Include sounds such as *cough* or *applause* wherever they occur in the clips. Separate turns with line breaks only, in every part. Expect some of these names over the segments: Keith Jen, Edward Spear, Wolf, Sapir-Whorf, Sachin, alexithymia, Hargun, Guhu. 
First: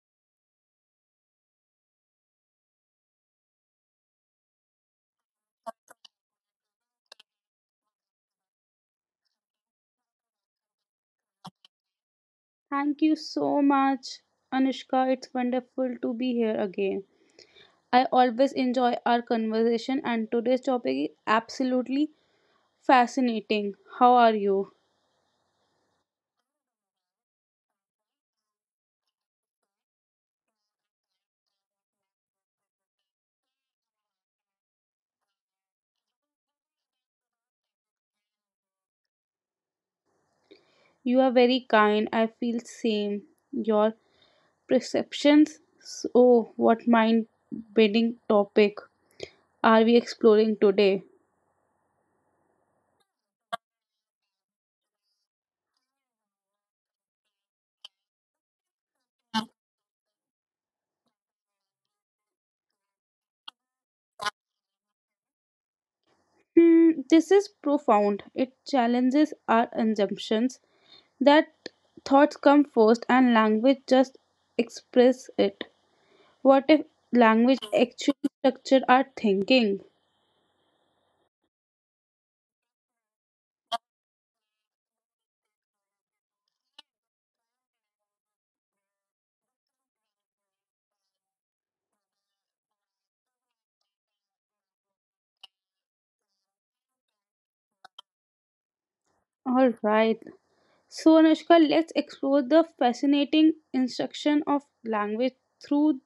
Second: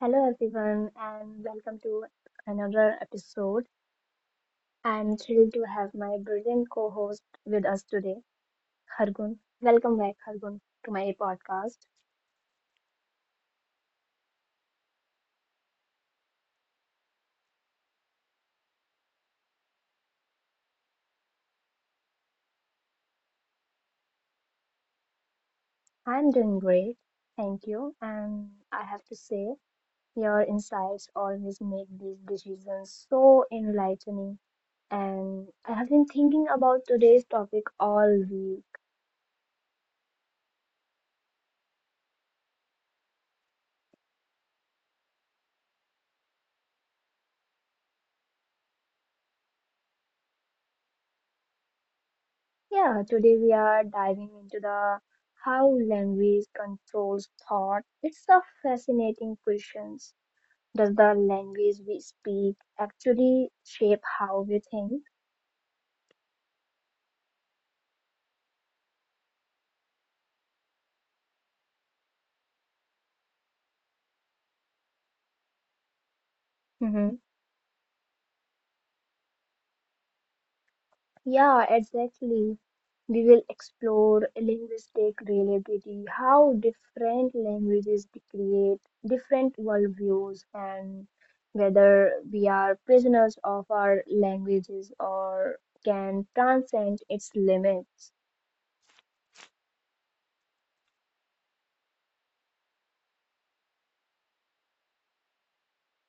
Hello, everyone, and welcome to another episode. I'm thrilled to have my brilliant co-host with us today, Hargun. Welcome back, Hargun, to my podcast.
Thank you so much, Anushka. It's wonderful to be here again. I always enjoy our conversation, and today's topic is absolutely fascinating. How are you?
I'm doing great, thank you. And I have to say, your insights always make these decisions so enlightening. And I have been thinking about today's topic all week.
You are very kind. I feel same. Your perceptions. Oh, what mind-bending topic are we exploring today?
Yeah, today we are diving into the how language controls thought. It's a fascinating question. Does the language we speak actually shape how we think?
This is profound. It challenges our assumptions that thoughts come first and language just express it. What if
hmm
language actually structure our thinking?
Yeah, exactly. We will explore linguistic reliability, how different languages create different worldviews, and whether we are prisoners of our languages or can transcend its limits.
All right. So, Anushka, let's explore the fascinating instruction of language through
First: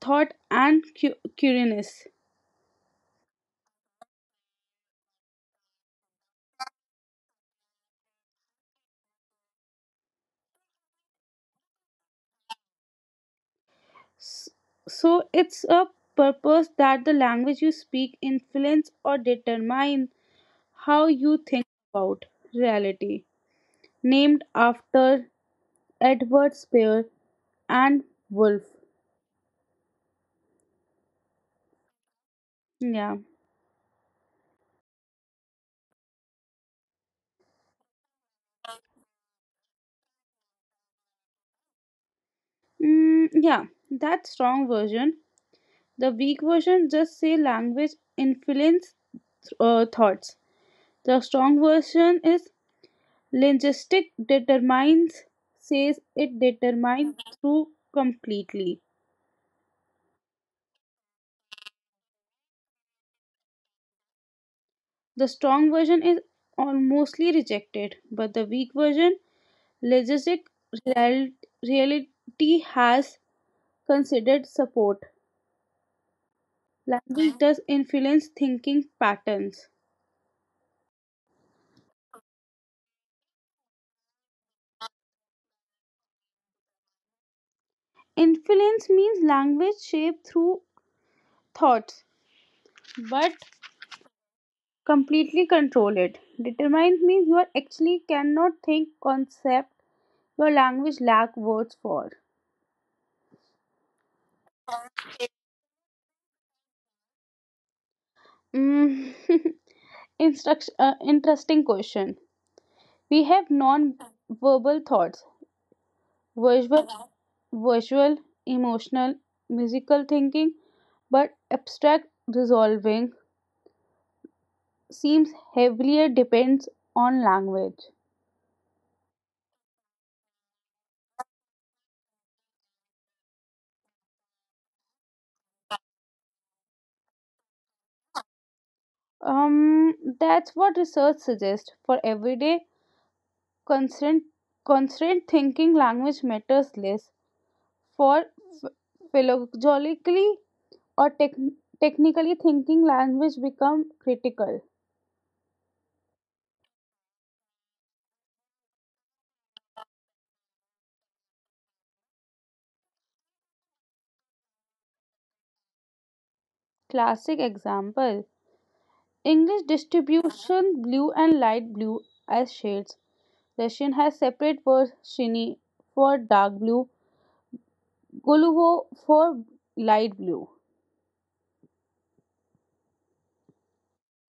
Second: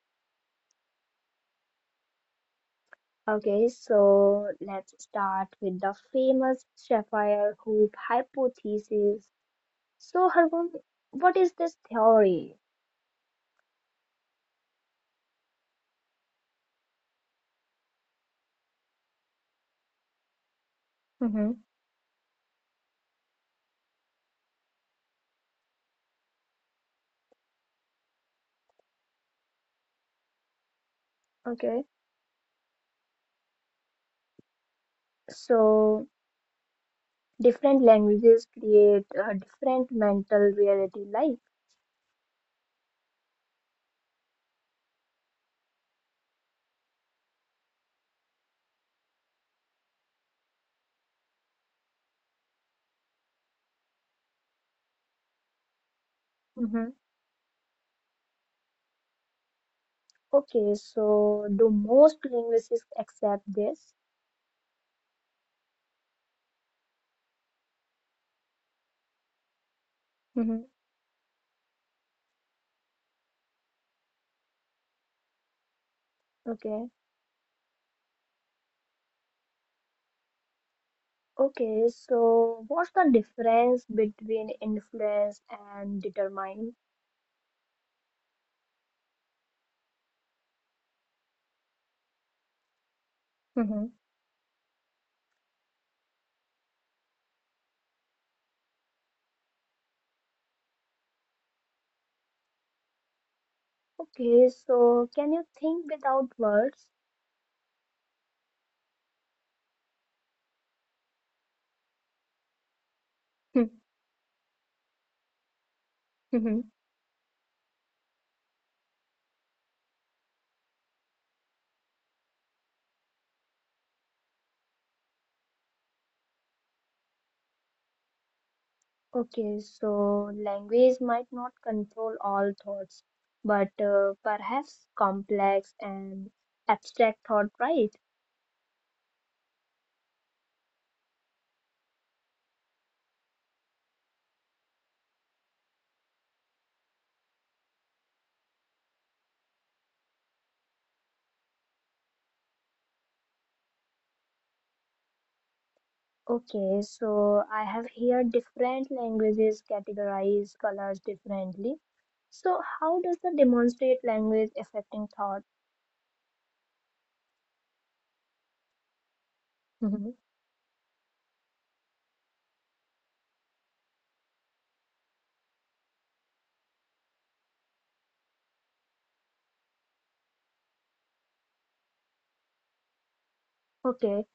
thought and curiousness.
Okay, so let's start with the famous sapphire hoop hypothesis. So, Hargun, what is this theory?
S- So, it's a purpose that the language you speak influence or determine how you
Mm-hmm.
think about reality. Named after Edward Spear and Wolf.
Okay,
Yeah.
so different languages create a different mental reality life.
Mm, yeah, that strong version. The weak version just say language influence thoughts. The strong version is linguistic determines, says it
Mm-hmm.
determines through completely.
Okay, so do most linguists accept this?
The strong version is almostly rejected, but the weak version linguistic
Mm-hmm.
real- reality has considered support.
Okay,
Language does influence thinking patterns.
okay, so what's the difference between influence and determine?
Influence means language shaped through thoughts, but
Mm-hmm.
completely control it. Determined means you are actually cannot think concept your language lack words for.
Okay, so can you think without words?
Mm. *laughs* Interesting question. We have
Hmm,
non-verbal thoughts,
mhm.
visual, visual, emotional, musical thinking, but abstract resolving seems heavier depends on language.
Okay, so language might not control all thoughts, but perhaps complex and abstract thought, right?
Um, that's what research suggests for everyday Constant constant thinking language matters less for philogenically or technically thinking language become critical.
Okay, so I have here different languages categorize colors differently. So how does the demonstrate language affecting thought?
Classic example English
Mhm.
distribution blue and light blue as shades. Russian has separate words shiny for dark blue, golubo for light blue.
Okay,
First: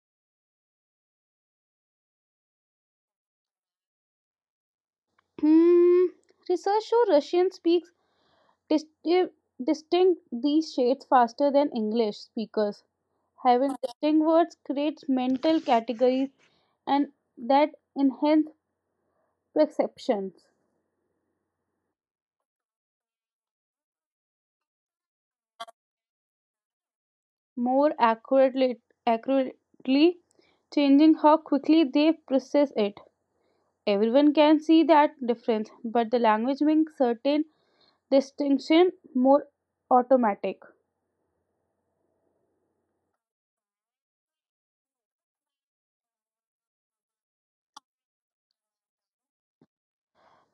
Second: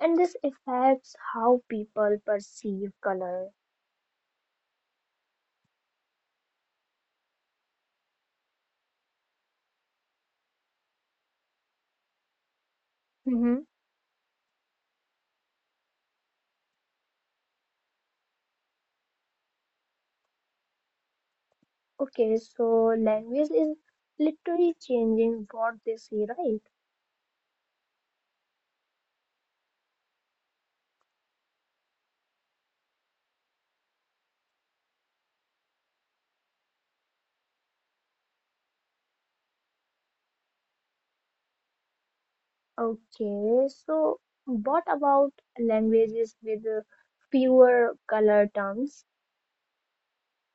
and this affects how people perceive color.
Hmm. Research show Russian speaks disti- distinct these shades faster than English speakers. Having distinct words creates mental categories and that enhance perceptions
Okay, so language is literally changing what they see, right?
more accurately, accurately changing how quickly they process it. Everyone can see that difference, but the language makes certain distinction more automatic.
Okay, so what about languages with fewer color terms?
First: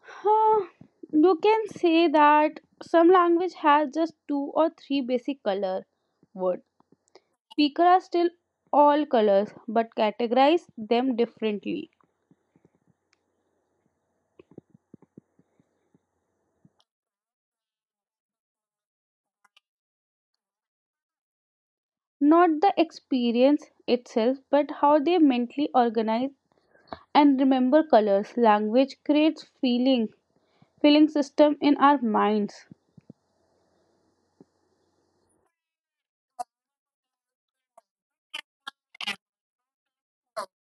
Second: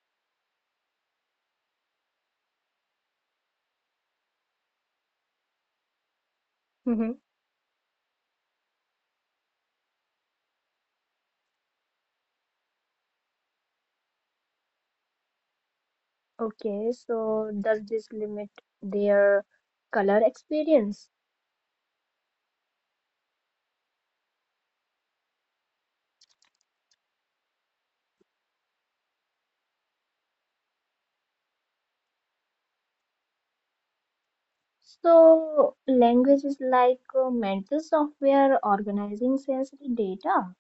Huh, you can say that some language has just two or three basic color words.
Hmm.
Speakers are still all colors but categorize them differently.
Okay, so does this limit their color experience?
Not the experience itself, but how they mentally organize and remember colors. Language creates feeling, system in our minds.
So language is like mental software organizing sensory data.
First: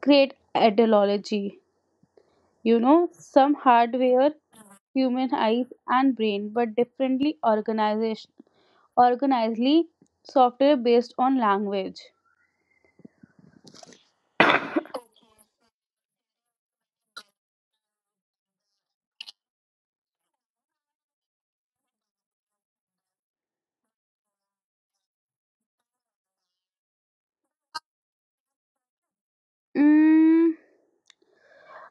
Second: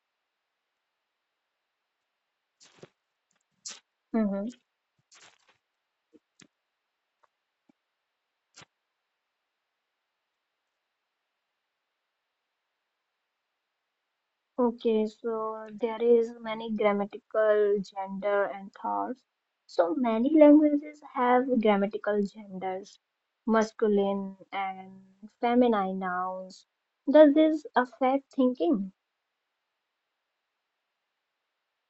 Create ideology. Some hardware,
Mm-hmm.
human eyes and brain, but differently organization organizedly software based on language.
Okay, so there is many grammatical gender and thoughts. So many languages have grammatical genders, masculine and feminine nouns. Does this affect thinking?
Mm,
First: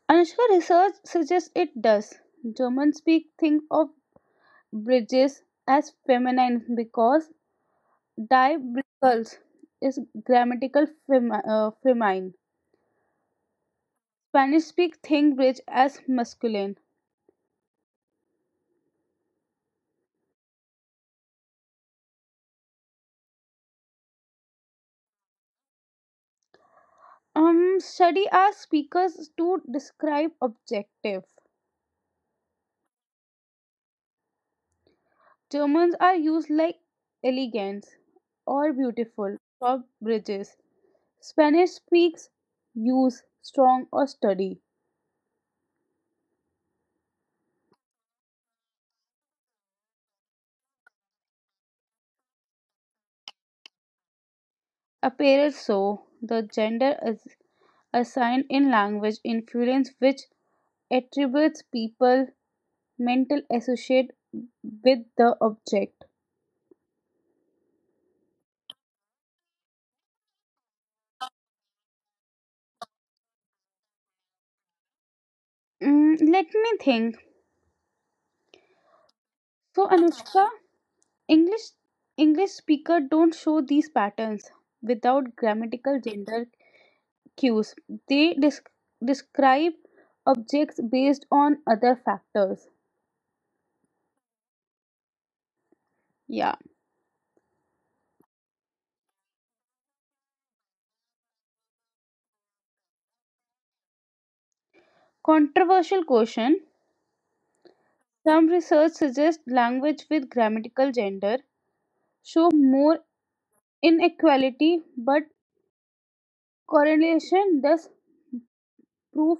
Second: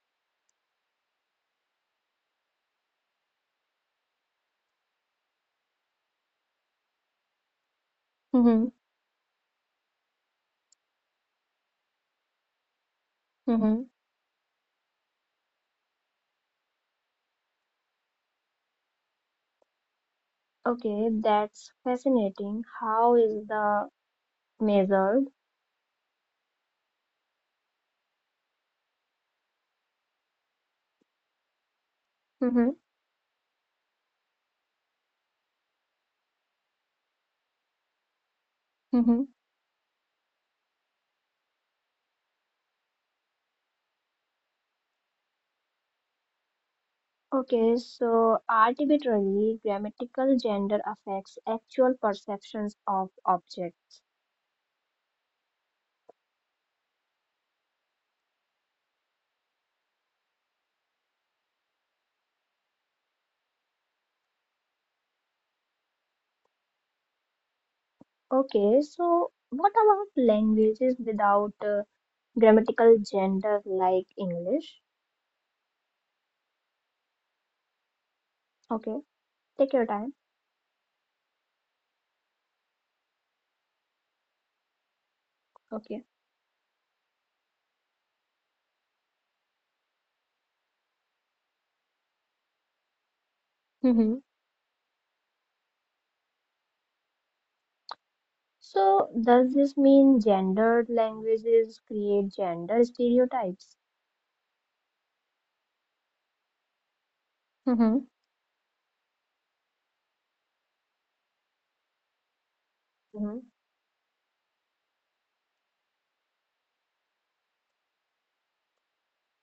Anushka research suggests it does. German speak think of bridges as feminine because die
Mm-hmm.
bridges is grammatical feminine.
Mm-hmm.
Spanish speak think bridge as masculine.
Okay, that's fascinating. How is the measured?
Study asks speakers to describe objective.
Mm-hmm.
Germans are used like elegant or
Mm-hmm.
beautiful for bridges. Spanish speaks use strong or study.
Okay, so arbitrarily grammatical gender affects actual perceptions of objects.
Appears so. The gender is assigned in language influence which attributes people mental associate with the object.
Okay, so what about languages without grammatical gender like English?
Let me think.
Okay, take
So,
your time.
Anushka, English English speaker don't show these patterns without grammatical
Okay.
gender cues. They describe objects based on other factors.
Hmm.
Yeah.
So, does this mean gendered languages create gender stereotypes?
Controversial question.
Hmm.
Some research suggests language with grammatical gender show more
Hmm.
inequality, but correlation does prove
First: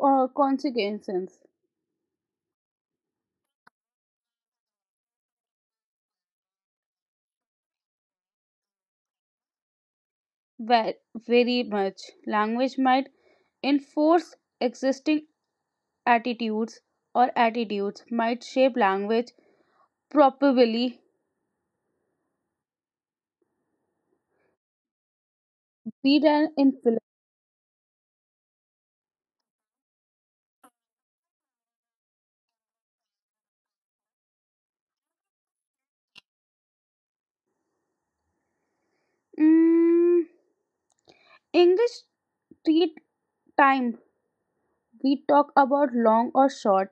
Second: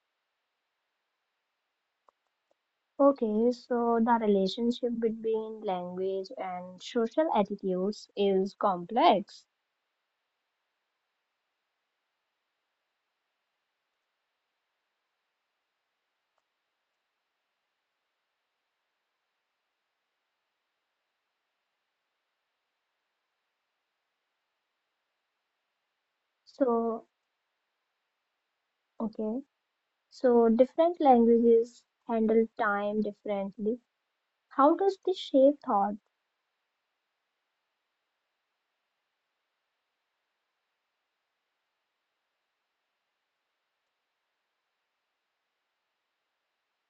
consequences
Okay, so the relationship between language and social attitudes is complex.
ve- very much. Language might enforce existing attitudes, or attitudes might shape language, probably be an influence.
So, okay, so different languages handle time differently. How does this shape thought?
Mm, English treat time. We talk about long or short.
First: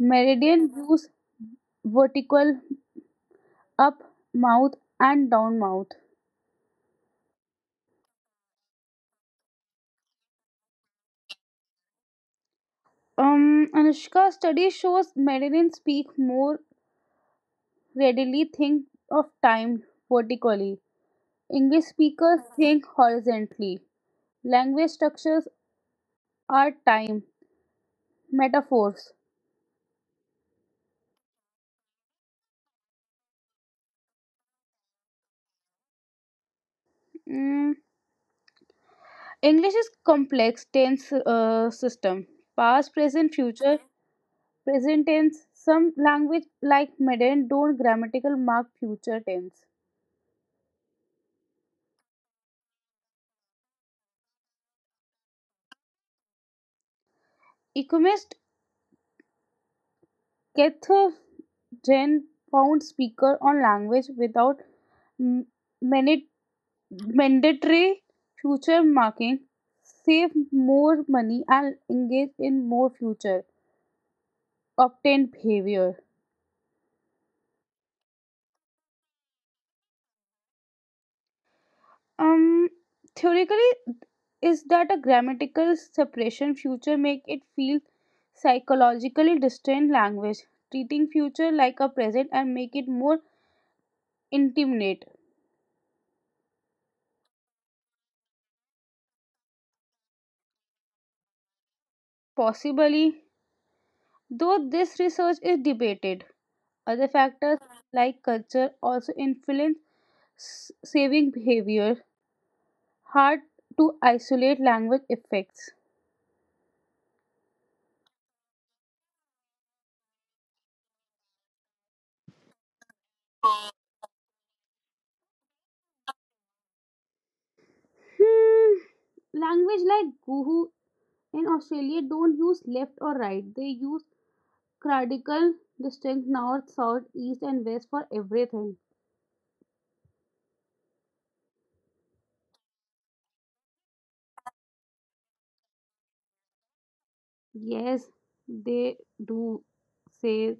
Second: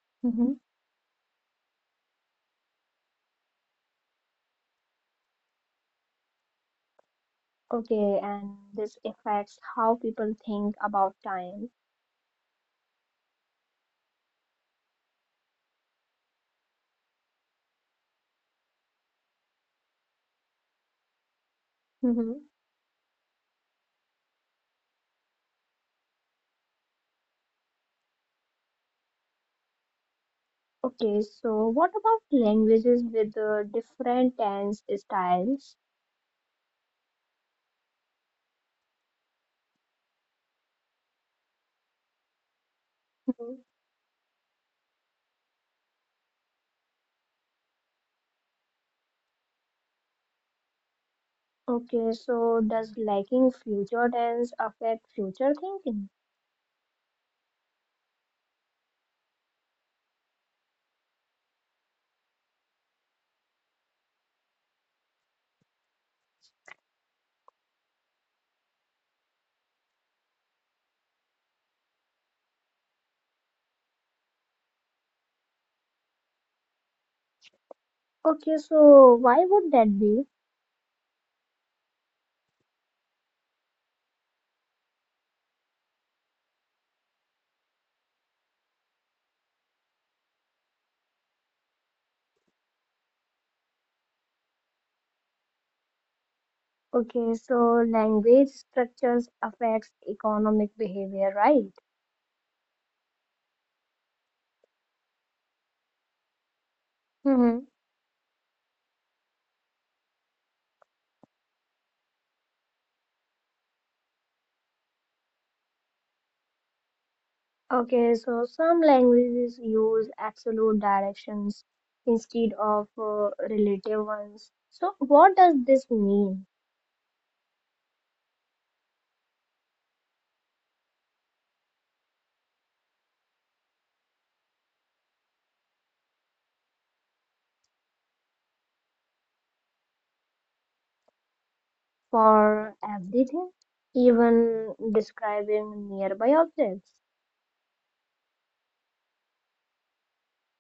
Meridian use vertical up mouth and down mouth.
Okay, and this affects how people think about time.
Anushka study shows Meridian speak more readily think of time vertically. English speakers
Hmm.
think horizontally. Language structures are time metaphors.
Okay, so what about languages with different tense styles?
Mm, English is complex tense system. Past, present,
Hmm.
future, present tense. Some language like modern don't grammatical mark future tense.
Okay, so does lacking future tense affect future thinking?
Economist Keith Jen found speaker on language without m- minute mandatory future marking save more money and engage in more future obtained behavior.
Okay, so why would that be?
um Theoretically is that a grammatical separation future make it feel psychologically distant, language treating future like a present and make it more intimate.
Okay, so language structures affects economic behavior, right?
Possibly, though this research is debated, other factors like culture also influence saving behavior. Hard to isolate language effects.
Okay, so some languages use absolute directions instead of relative ones. So, what does this mean
Hmm, language like Guhu in Australia don't use left or right. They use grammatical distinct north, south, east, and west for everything.
for everything, even describing nearby objects?
Yes, they do say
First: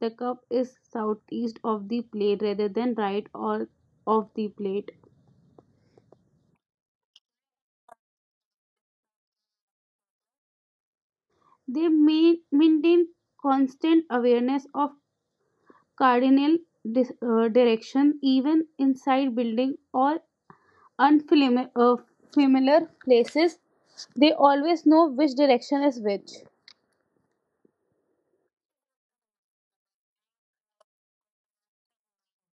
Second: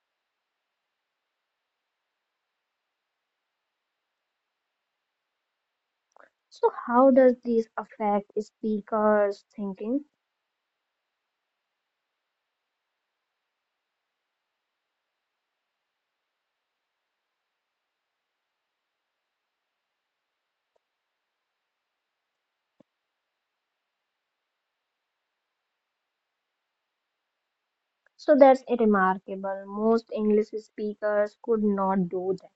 the cup is southeast of the plate rather than right or of the plate.
So, how does this affect speakers' thinking?
They may maintain constant awareness of cardinal direction even inside building or unfamiliar familiar places. They always know which direction is which.
So, that's remarkable. Most English speakers could not do that.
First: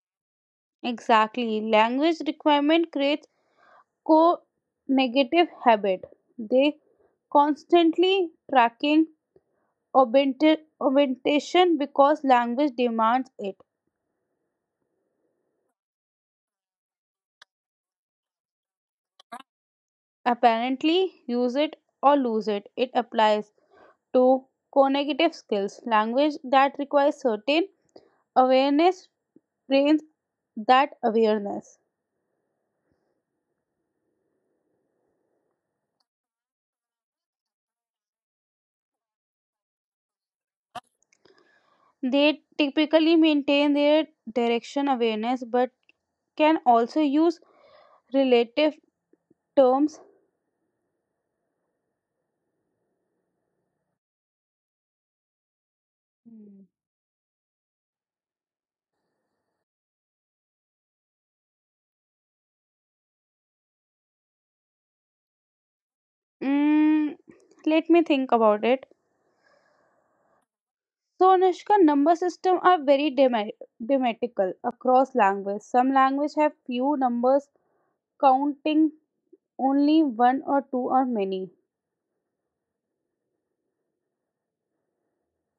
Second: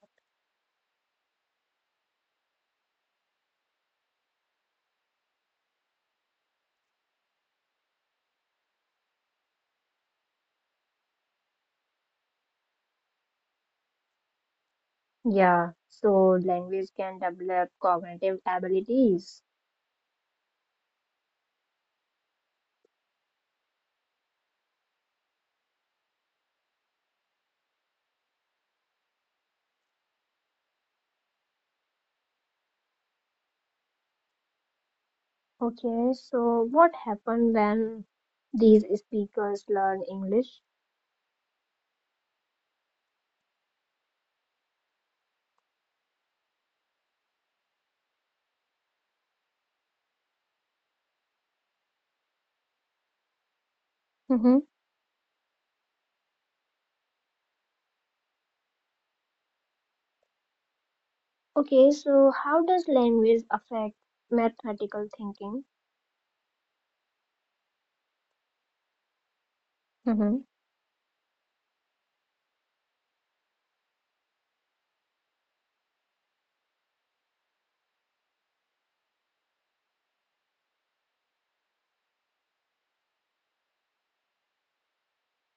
Exactly. Language requirement creates co negative habit. They constantly tracking augmentation because language demands it.
Yeah, so language can develop cognitive abilities.
Apparently, use it or lose it. It applies to co-negative skills. Language that requires certain awareness trains that awareness.
Okay, so what happened when these speakers learn English?
They typically maintain their direction awareness but can also use relative terms.
Mm-hmm.
Hmm.
Okay, so how does language affect mathematical thinking?
Mm, let me think about it.
Mm-hmm.
So, Anushka, number system are very dematical across language. Some language have few numbers, counting only one or two or many.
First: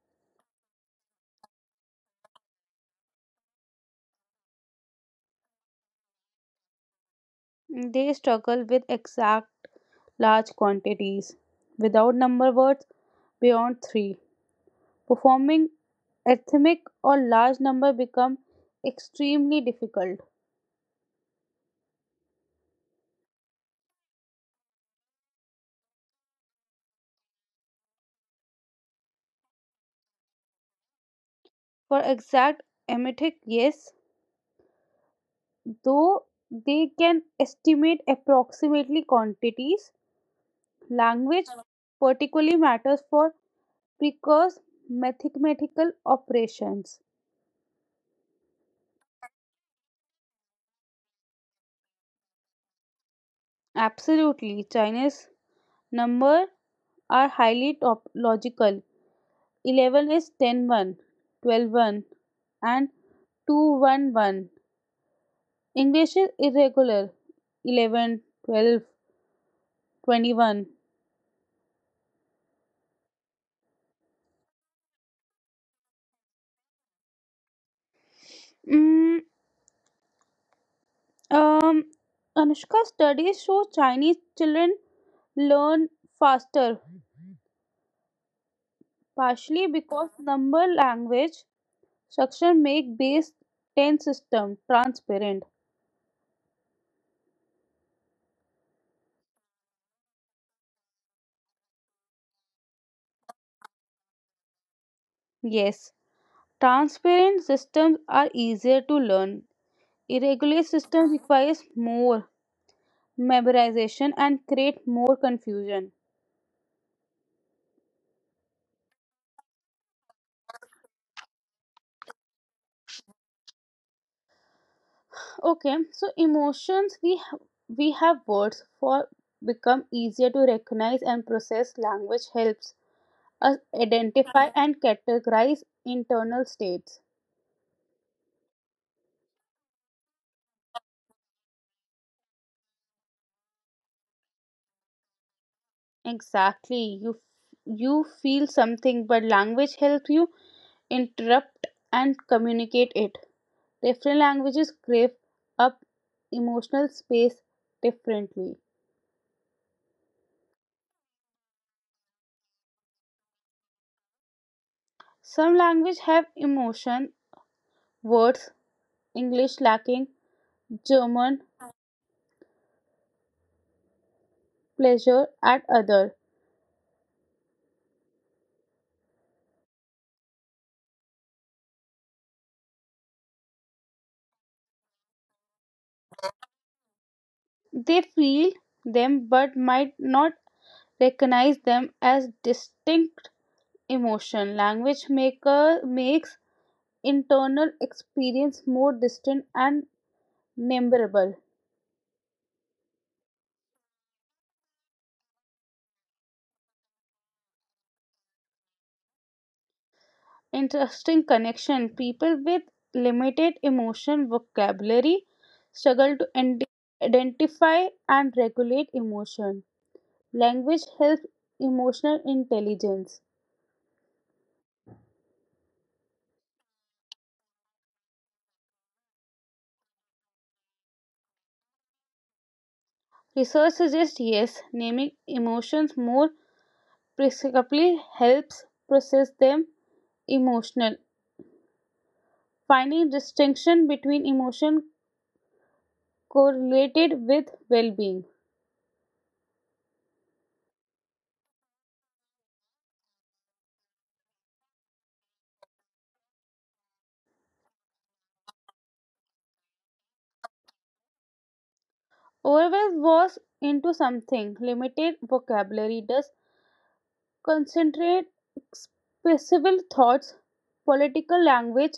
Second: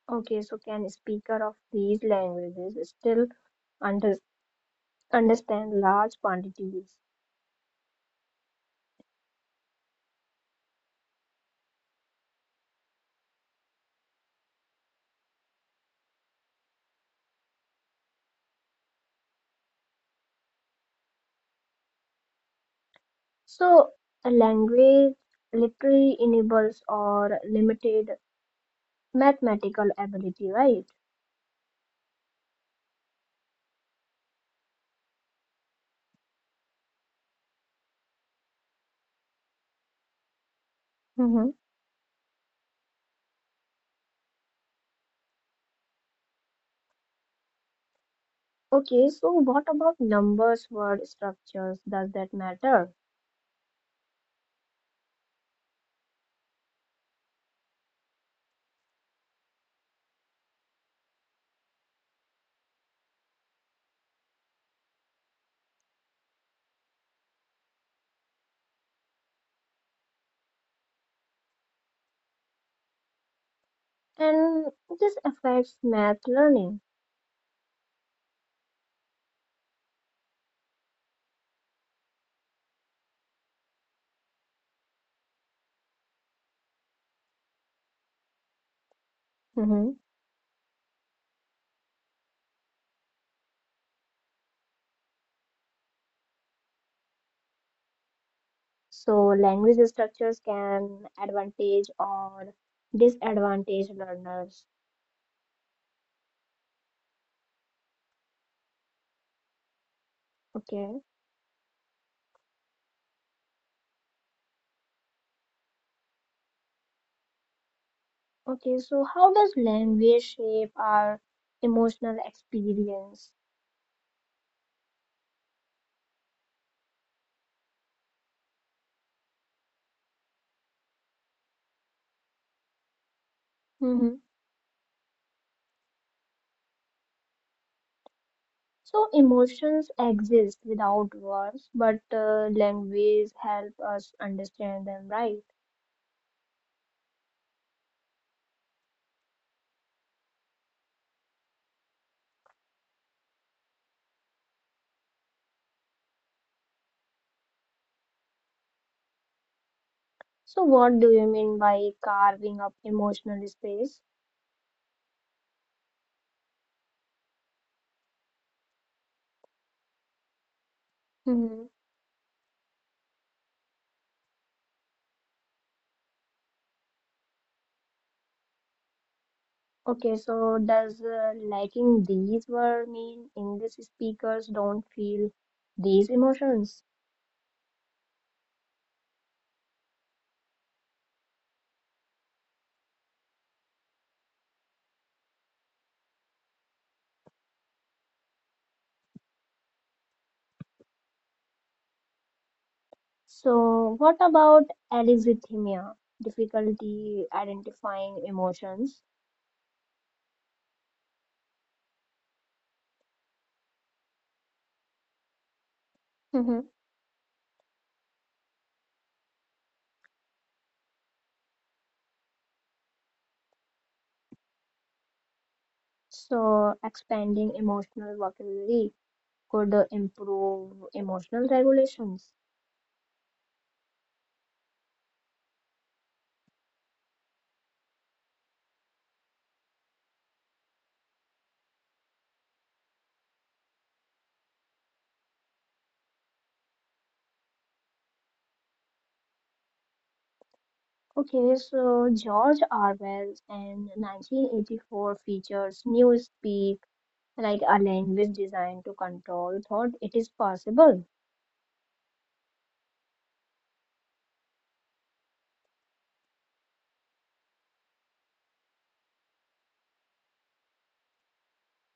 Okay, so can speaker of these languages still under, understand large quantities?
They struggle with exact large quantities without number words beyond three. Performing ethmic or large number become extremely difficult.
So a language literally enables or limited mathematical ability, right?
For exact emetic, yes, though they can estimate approximately quantities, language
Mm-hmm.
particularly matters for precise mathematical operations.
Okay, so what about numbers, word structures? Does that matter?
Absolutely, Chinese number are highly logical. 11 is ten one, twelve one, and 211. English is irregular. 11, 12, 21.
And this affects math learning.
12, Mm, um, Anushka studies show Chinese children learn faster, partially
Mhm.
because number language structure make base 10 system transparent.
So language structures can advantage or disadvantage learners.
Yes, transparent systems are easier to learn. Irregular
Okay.
system requires more memorization and create more confusion.
Okay. So how does language shape our emotional experience?
Okay, so emotions we have words for become easier to recognize and process. Language helps us
Mhm.
identify and categorize internal states.
So emotions exist without words, but language help us understand them, right?
Exactly, you feel something, but language helps you interrupt and communicate it. Different languages crave up emotional space differently.
So what do you mean by carving up emotional space?
Some languages have emotion words, English lacking, German pleasure at others.
Okay, so does lacking these were mean English speakers don't feel these emotions?
They feel them but might not recognize them as distinct emotion. Language maker makes internal experience more distant and memorable.
So what about alexithymia, difficulty identifying emotions?
Interesting connection. People with limited emotion vocabulary struggle to
Hmm.
identify and regulate emotion. Language helps emotional intelligence.
So expanding emotional vocabulary could improve emotional regulations.
Research suggests yes, naming emotions more psychotherapy helps process them. Emotional finding distinction between emotion correlated with well-being.
Okay, so George Orwell and 1984 features new speak like a language designed to control thought. It is possible.
Overwhelm was into something limited vocabulary does concentrate expressible thoughts. Political language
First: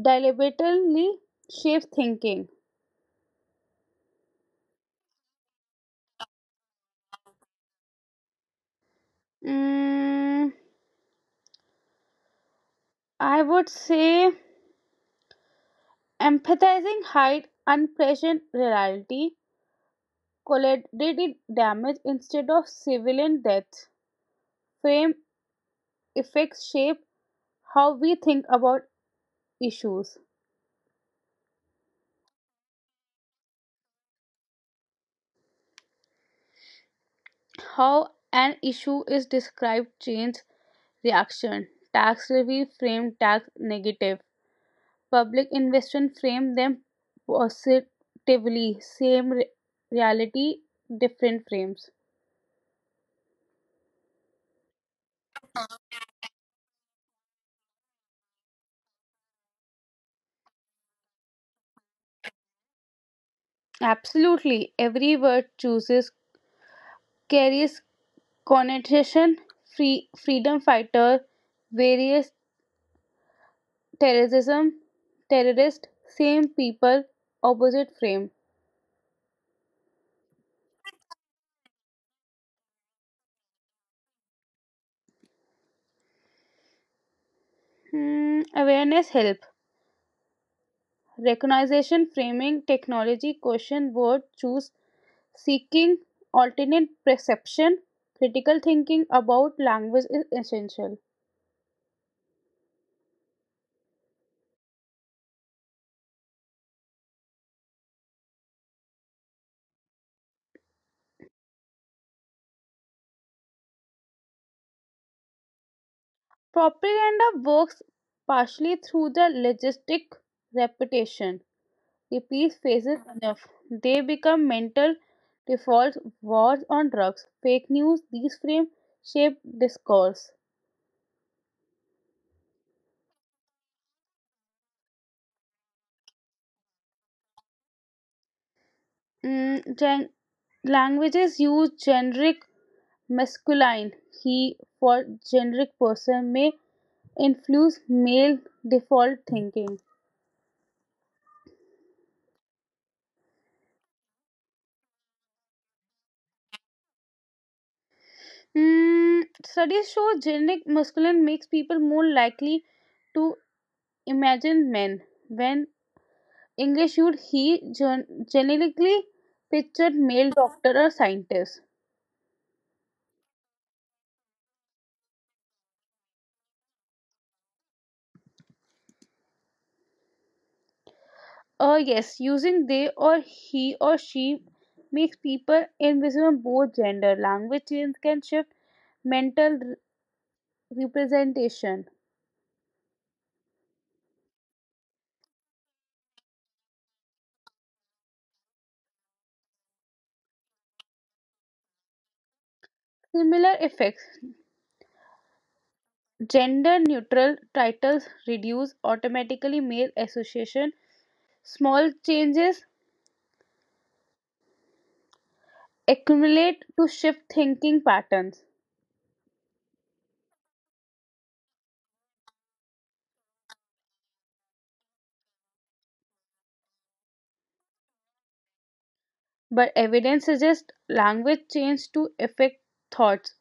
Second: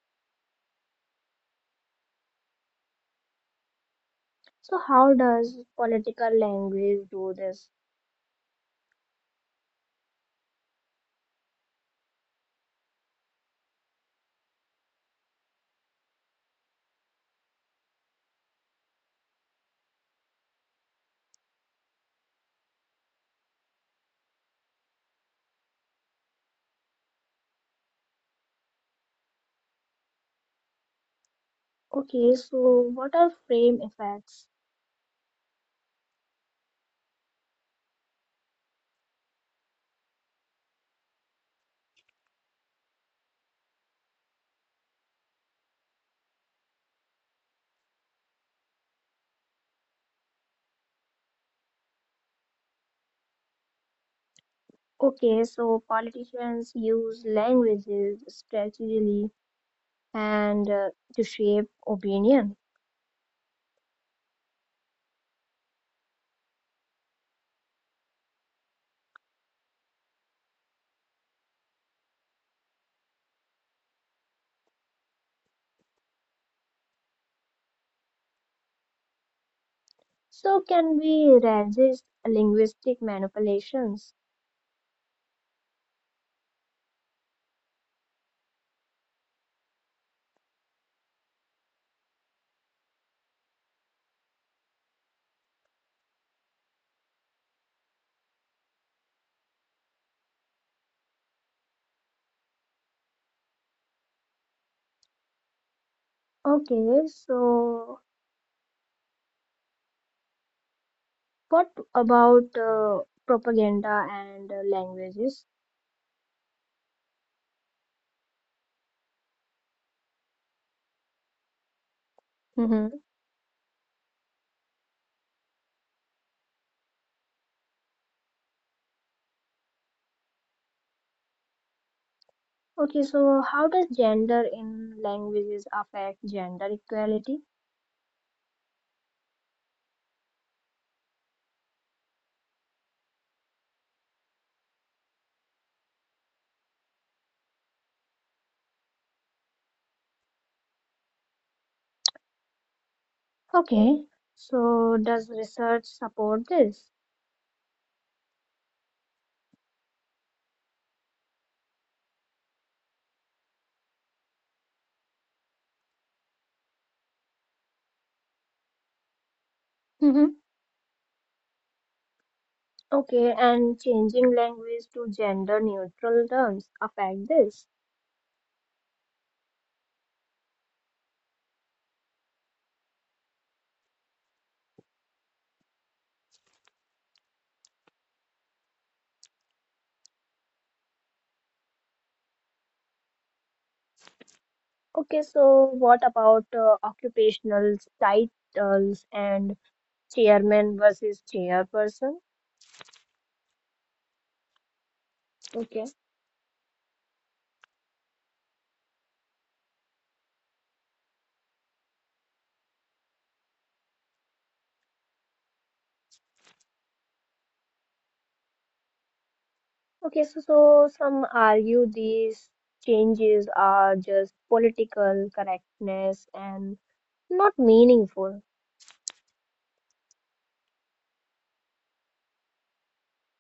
deliberately shape thinking.
So how does political language do this?
Mm, I would say empathizing hide unpleasant reality, collateral damage instead of civilian death. Frame effects shape how we think about issues.
Okay, so what are frame effects?
How an issue is described change reaction. Tax review frame tax negative. Public investment frame them positively. Same reality, different frames.
Okay, so politicians use languages strategically and to shape opinion.
Absolutely, every word chooses carries connotation. Free freedom fighter, various terrorism, terrorist, same people, opposite frame.
So can we resist linguistic manipulations?
Awareness help. Recognition framing technology question word choose seeking alternate perception, critical thinking about language is essential.
Okay, so what about propaganda and languages?
Propaganda works partially through the logistic repetition. Repeat phases
Mhm.
enough. They become mental defaults, wars on drugs, fake news, these frame shape discourse.
Okay, so how does gender in languages affect gender equality?
Mm, gen- languages use generic masculine he for generic person may influence male default thinking.
Okay. So, does research support this?
Studies show generic masculine makes people more likely to imagine men. When English used he generically pictured
Mm-hmm.
male doctor or scientist.
Okay, and changing language to gender neutral terms affect this.
Yes, using they or he or she makes people invisible both gender. Language change can shift mental representation.
Okay, so what about occupational titles and chairman versus chairperson?
Similar effects.
Okay.
Gender neutral titles reduce automatically male association. Small changes accumulate to shift thinking patterns.
Okay, so some argue these changes are just political correctness and not meaningful.
But evidence suggests language change to affect thoughts.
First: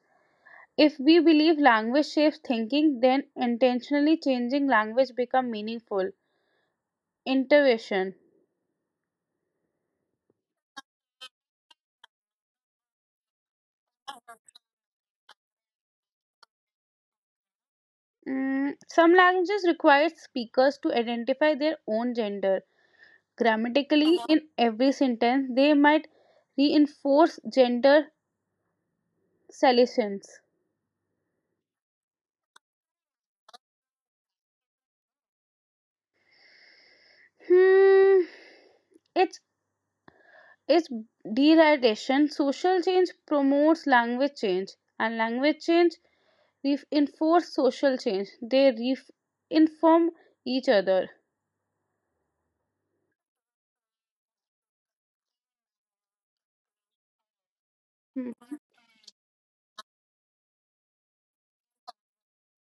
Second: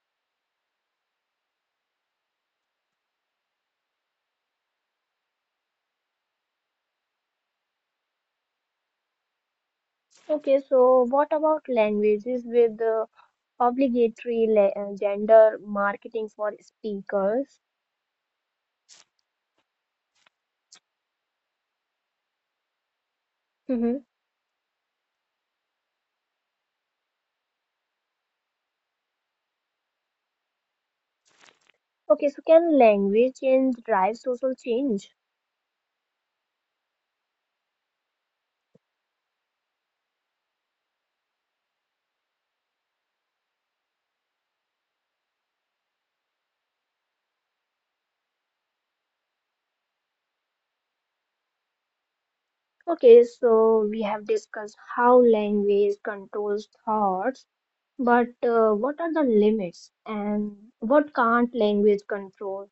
If we believe language shapes thinking, then intentionally changing language become meaningful. Intuition.
Okay, so what about languages with gender marketing for speakers.
Some languages require speakers to identify their own gender
Hmm.
grammatically, in every sentence. They might reinforce gender salience.
Okay, so can language change drive social change?
Hmm, it's it's derivation. Social change promotes language change, and language change reinforce social change. They inform each other.
Okay, so we have discussed how language controls thoughts, but
Hmm.
what are the limits and what can't language control?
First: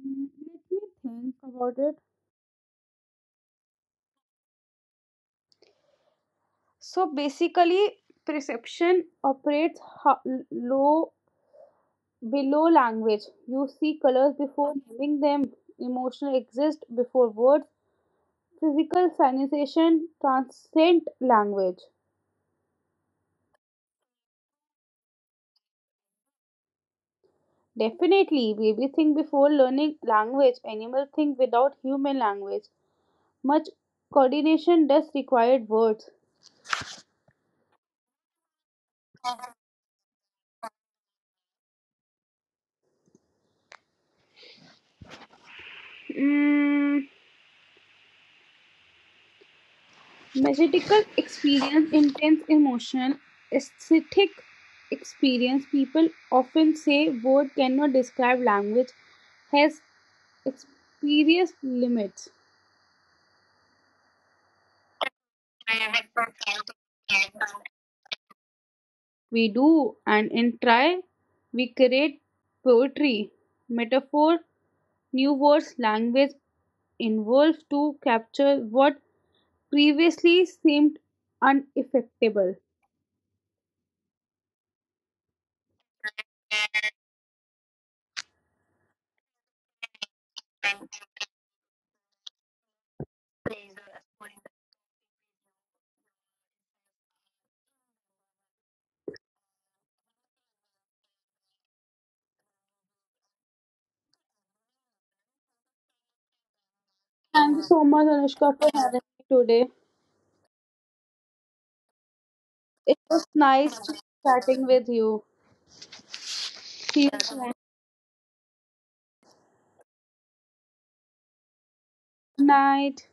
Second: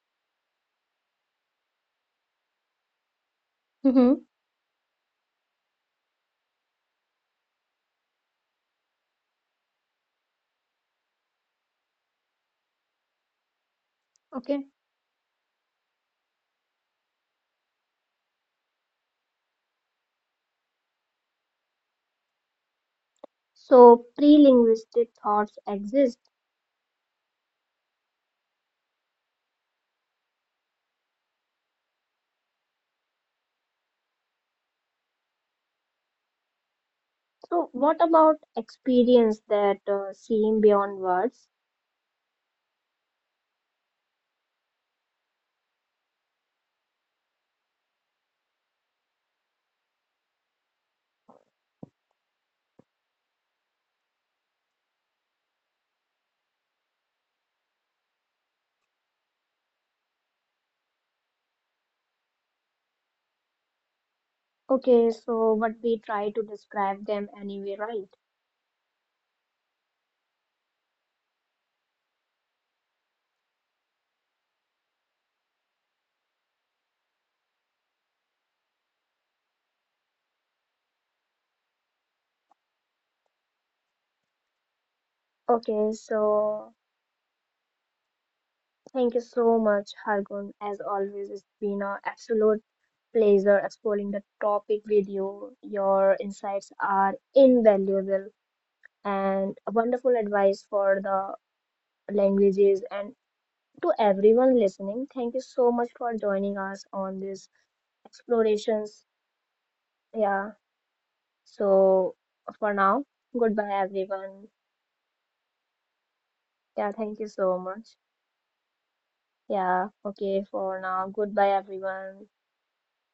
Hmm, Let me think about it.
Hmm.
So basically, perception operates low below language. You see colors
Okay,
before naming them, emotional exist before words, physical sensation transcend language.
so pre-linguistic thoughts exist.
Definitely, baby think before learning language, animal think without human language. Much coordination does required words.
So what about experience that seem beyond words?
Mm, magical experience, intense emotional, aesthetic experience. People often say word cannot describe, language has experience limits.
Okay, so what we try to describe them anyway, right?
We do, and in try, we create poetry, metaphor, new words. Language involves to capture what previously seemed unaffectable.
Okay, so thank you so much, Hargun. As always, it's been an absolute pleasure exploring the topic with you. Your insights are invaluable and wonderful advice for the languages and to everyone listening. Thank you so much for joining us on these
Thank you so much, Anushka, for having
explorations.
me today.
Yeah, so for
It
now,
was
goodbye,
nice
everyone.
chatting with you.
Yeah,
See you
thank you
soon.
so much. Yeah, okay, for now, goodbye, everyone.
Night.